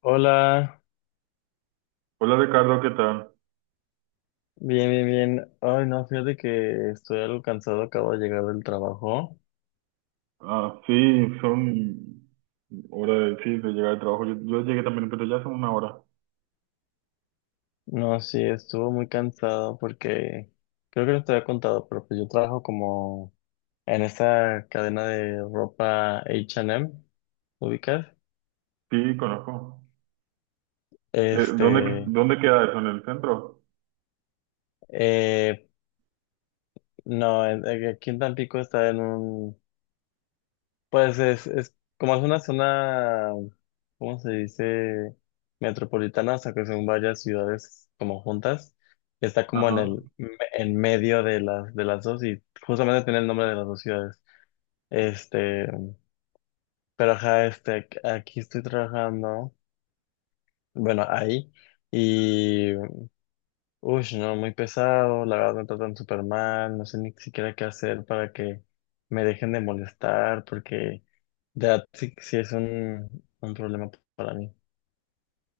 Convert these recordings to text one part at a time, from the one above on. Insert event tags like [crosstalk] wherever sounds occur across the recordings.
Hola, Hola Ricardo, ¿qué tal? bien, bien, bien. Ay, no, fíjate que estoy algo cansado, acabo de llegar del trabajo. Ah, sí, son hora de, sí, de llegar al trabajo. Yo llegué también, pero ya son una hora. No, sí, estuvo muy cansado porque creo que no te había contado, pero pues yo trabajo como en esta cadena de ropa H&M, ¿ubicas? Sí, conozco. ¿Dónde, Este, dónde queda eso? ¿En el centro? eh, no, aquí en Tampico está en un. Pues es como es una zona, ¿cómo se dice? Metropolitana, o sea que son varias ciudades como juntas. Está como en Ajá. En medio de las dos y justamente tiene el nombre de las dos ciudades. Este, pero ajá, este, aquí estoy trabajando, bueno, ahí. Y uy, no, muy pesado, la verdad me tratan súper mal, no sé ni siquiera qué hacer para que me dejen de molestar porque That sí, sí es un problema para mí.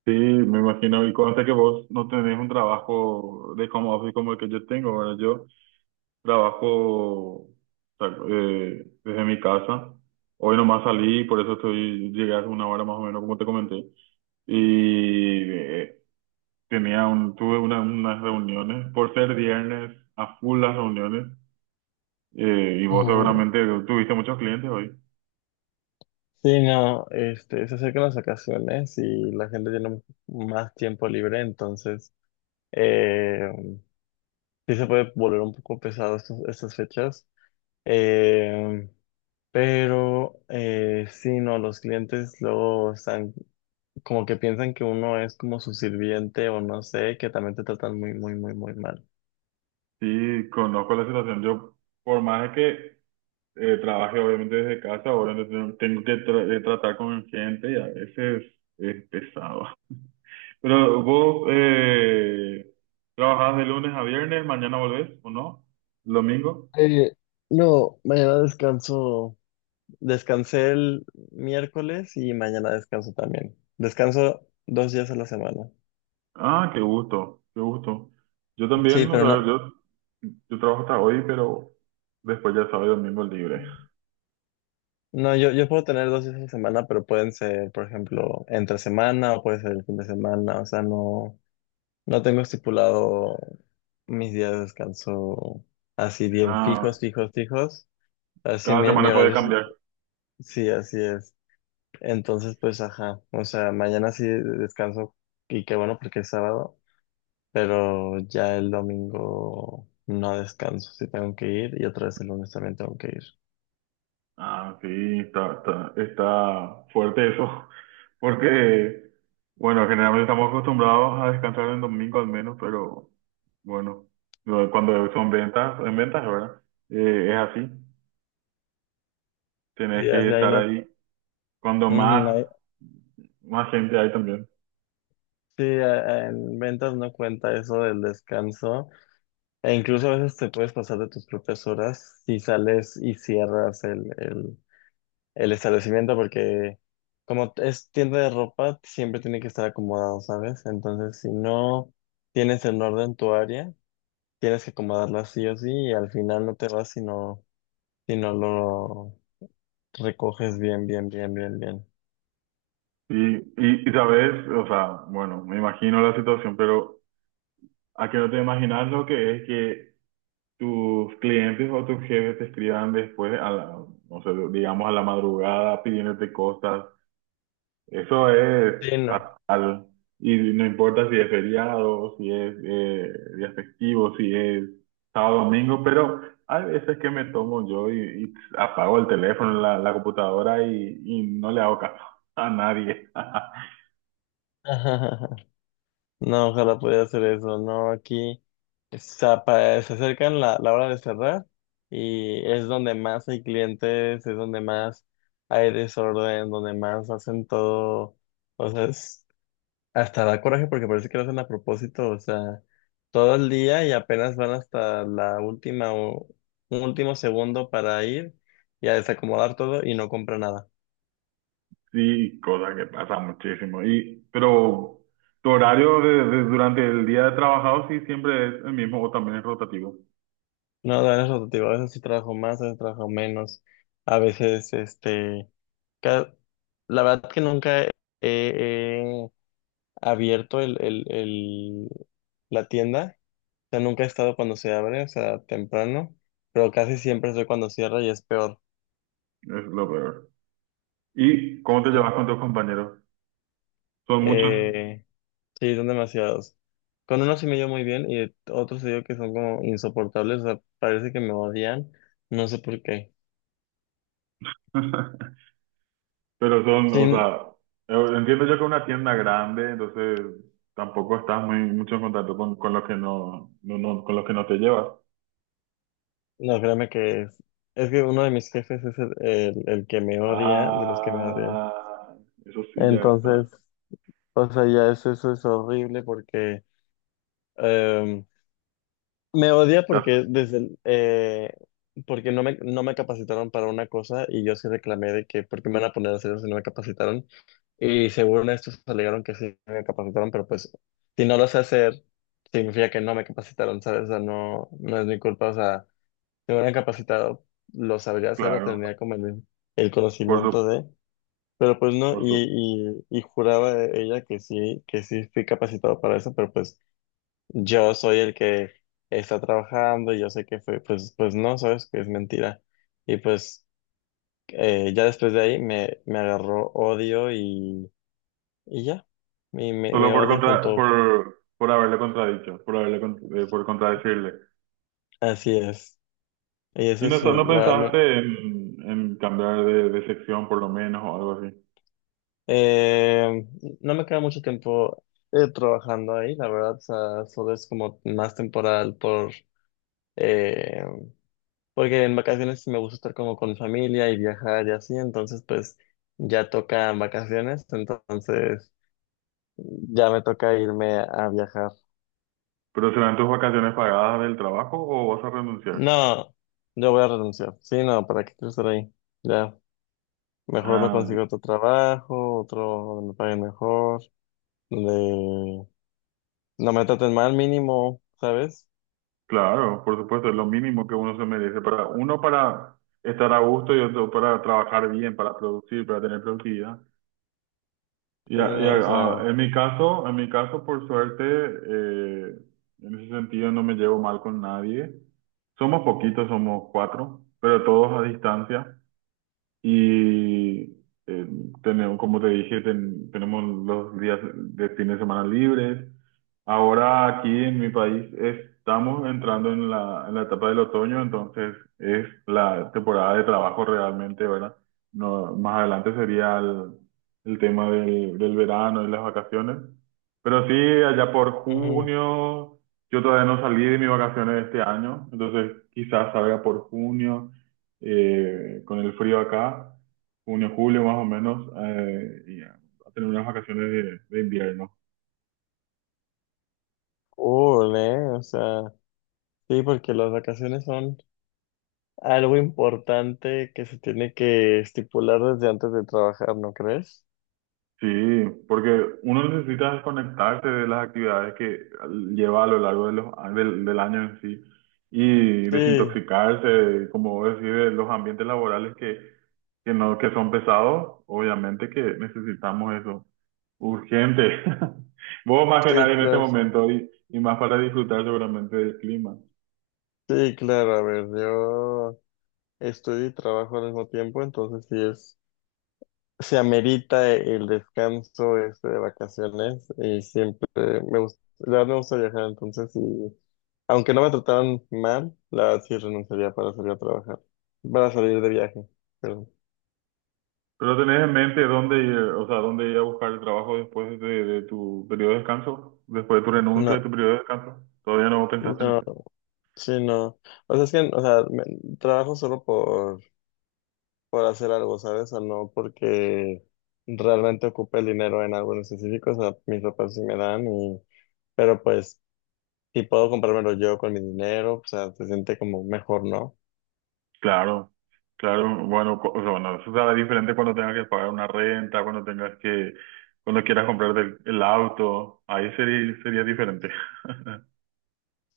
Sí, me imagino. Y conste que vos no tenés un trabajo de como office como el que yo tengo. Ahora yo trabajo o sea, desde mi casa. Hoy nomás salí, por eso estoy, llegué hace una hora más o menos, como te comenté. Y tenía un, tuve unas reuniones, por ser viernes, a full las reuniones, y vos Ujú. seguramente tuviste muchos clientes hoy. Sí, no, este, se acercan las vacaciones y la gente tiene más tiempo libre, entonces eh, sí se puede volver un poco pesado estas fechas. Eh, pero sí, no, los clientes luego están como que piensan que uno es como su sirviente o no sé, que también te tratan muy, muy, muy, muy mal. Sí, conozco la situación. Yo, por más de que trabaje obviamente desde casa, ahora no tengo tengo que tratar con gente y a veces es pesado. [laughs] Pero vos trabajás de lunes a viernes, mañana volvés, ¿o no? ¿Domingo? Eh, no, mañana descanso. Descansé el miércoles y mañana descanso también. Descanso dos días a la semana. Ah, qué gusto, qué gusto. Yo Sí, también, o pero sea, no, yo trabajo hasta hoy, pero después ya sábado y domingo libre. no, yo puedo tener 2 días a la semana, pero pueden ser, por ejemplo, entre semana o puede ser el fin de semana. O sea, no, no tengo estipulado mis días de descanso así bien Ah, fijos, fijos, fijos. Así cada mi semana puede horario, sí, cambiar. sí, así es. Entonces, pues, ajá. O sea, mañana sí descanso y qué bueno porque es sábado. Pero ya el domingo no descanso, sí tengo que ir y otra vez el lunes también tengo que ir. Ah, sí, está fuerte eso, [laughs] porque, bueno, generalmente estamos acostumbrados a descansar en domingo al menos, pero bueno, cuando son ventas, en ventas, ¿verdad? Es así, tienes Sí, que así ahí estar no, ahí cuando ujú, más, más gente hay también. sí, en ventas no cuenta eso del descanso e incluso a veces te puedes pasar de tus propias horas si sales y cierras el establecimiento porque como es tienda de ropa siempre tiene que estar acomodado, ¿sabes? Entonces si no tienes en orden tu área, tienes que acomodarla sí o sí y al final no te vas si no lo recoges bien, bien, bien, bien, bien. Y sabes, o sea, bueno, me imagino la situación, pero ¿a qué no te imaginas lo que es que tus clientes o tus jefes te escriban después, no sé, digamos a la madrugada pidiéndote cosas? Eso es Sí, no. fatal. Y no importa si es feriado, si es día festivo, si es sábado, domingo, pero hay veces que me tomo yo y apago el teléfono, la computadora y no le hago caso a nadie. [laughs] [laughs] No, ojalá pudiera hacer eso. No, aquí está se acercan la hora de cerrar y es donde más hay clientes, es donde más hay desorden, donde más hacen todo. O sea, hasta da coraje porque parece que lo hacen a propósito. O sea, todo el día y apenas van hasta la última o un último segundo para ir y a desacomodar todo y no compra nada. Sí, cosa que pasa muchísimo. Y, pero tu horario de, durante el día de trabajado sí siempre es el mismo o también es rotativo. No, de eso te digo, a veces sí trabajo más, a veces trabajo menos, a veces, este, ca- la verdad que nunca he abierto la tienda, o sea, nunca he estado cuando se abre, o sea, temprano, pero casi siempre soy cuando cierra y es peor. Es lo peor. ¿Y cómo te Sí, llevas con tus compañeros? Son muchos. Eh, sí, son demasiados. Con unos sí me llevo muy bien y otros te digo que son como insoportables, o sea, parece que me odian, no sé por qué. [laughs] Pero son, Sí, o sea, entiendo yo que es una tienda grande, entonces tampoco estás muy mucho en contacto con los que no, no, con los que no te llevas. no, créeme que es que uno de mis jefes es el que me odia, de los que me odia. Ah, eso sí ya está. Entonces, o sea, ya eso es horrible porque em, me odia porque Ya- desde el, porque no me capacitaron para una cosa y yo sí reclamé de que por qué me van a poner a hacer eso si no me capacitaron. Y según estos alegaron que sí me capacitaron, pero pues si no lo sé hacer, significa que no me capacitaron, ¿sabes? O sea, no, no es mi culpa, o sea. Si me hubieran capacitado, lo sabría hacer o claro, tendría como el por su, conocimiento de, pero pues no, por su- y juraba ella que sí fui capacitado para eso, pero pues yo soy el que está trabajando y yo sé que fue, pues, pues no, sabes que es mentira. Y pues ya después de ahí me agarró odio y ya, y me, Solo me por odia contra, junto, por haberle contradicho, por haberle por contradecirle. así es. Y eso Y no, es, no la verdad. pensaste en cambiar de sección por lo menos o algo así. Eh, no me queda mucho tiempo trabajando ahí, la verdad, o sea, solo es como más temporal por, eh, porque en vacaciones me gusta estar como con mi familia y viajar y así, entonces pues ya tocan vacaciones, entonces ya me toca irme a viajar. ¿Pero serán tus vacaciones pagadas del trabajo o vas a renunciar? No, yo voy a renunciar, sí, no, ¿para qué quiero estar ahí? Ya, mejor me Ah, consigo otro trabajo, otro donde me paguen mejor, donde no me traten mal mínimo, ¿sabes? claro, por supuesto, es lo mínimo que uno se merece para uno para estar a gusto y otro para trabajar bien, para producir, para tener productividad. Sí, Ya, ya, no, o ah, sea, en mi caso, por suerte, en ese sentido no me llevo mal con nadie. Somos poquitos, somos cuatro, pero todos a distancia. Y eh, tenemos, como te dije, tenemos los días de fin de semana libres. Ahora aquí en mi país estamos entrando en la etapa del otoño, entonces es la temporada de trabajo realmente, ¿verdad? No, más adelante sería el tema del, del verano y las vacaciones. Pero sí, allá por ujú, junio, yo todavía no salí de mis vacaciones este año, entonces quizás salga por junio con el frío acá, junio, julio más o menos, y a tener unas vacaciones de invierno. cool, ¿eh? O sea, sí, porque las vacaciones son algo importante que se tiene que estipular desde antes de trabajar, ¿no crees? Sí, porque uno necesita desconectarse de las actividades que lleva a lo largo de los, del, del año en sí y Sí, desintoxicarse, como vos decís, de los ambientes laborales que, no, que son pesados, obviamente que necesitamos eso urgente. [laughs] Vos más que sí, nadie en este claro, momento y más para disfrutar seguramente del clima. sí, claro, a ver, yo estudio y trabajo al mismo tiempo, entonces sí se amerita el descanso este de vacaciones y siempre me gusta viajar, entonces sí. Aunque no me trataran mal, la verdad sí renunciaría para salir a trabajar, para salir de viaje. Pero ¿Pero tenés en mente dónde ir, o sea, dónde ir a buscar el trabajo después de tu periodo de descanso? Después de tu renuncia de no, tu periodo de descanso. ¿Todavía no pensaste en no, eso? sí, no. O sea, es que, o sea, trabajo solo por, hacer algo, ¿sabes? O no porque realmente ocupe el dinero en algo en específico. O sea, mis papás sí me dan, pero pues, si puedo comprármelo yo con mi dinero, o sea, se siente como mejor, ¿no? Claro, claro, bueno, o sea, bueno, eso será diferente cuando tengas que pagar una renta, cuando tengas que, cuando quieras comprarte el auto, ahí sería, sería diferente. [laughs]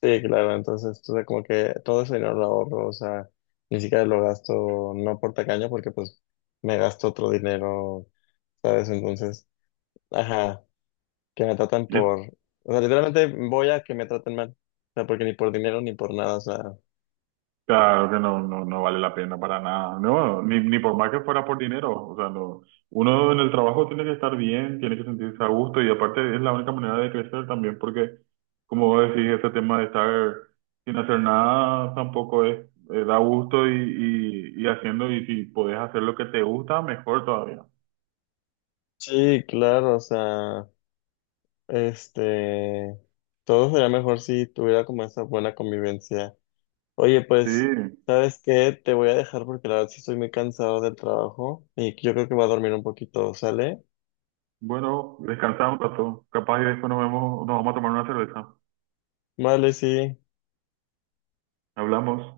Sí, claro, entonces, o sea, como que todo ese dinero lo ahorro, o sea, ni siquiera lo gasto, no por tacaño, porque pues me gasto otro dinero, ¿sabes? Entonces, ajá, que me tratan Y por, o sea, literalmente voy a que me traten mal, o sea, porque ni por dinero ni por nada, o sea, claro que no, no, no vale la pena para nada. No, ni, ni por más que fuera por dinero. O sea, no. Uno en el trabajo tiene que estar bien, tiene que sentirse a gusto y aparte es la única manera de crecer también porque, como vos decís, ese tema de estar sin hacer nada tampoco es, da gusto y haciendo y si podés hacer lo que te gusta, mejor todavía. sí, claro, o sea, este, todo sería mejor si tuviera como esa buena convivencia. Oye, Sí, pues, ¿sabes qué? Te voy a dejar porque la verdad sí estoy muy cansado del trabajo y yo creo que voy a dormir un poquito, ¿sale? bueno, descansamos un rato. Capaz y después nos vemos, nos vamos a tomar una cerveza. Vale, sí. Hablamos.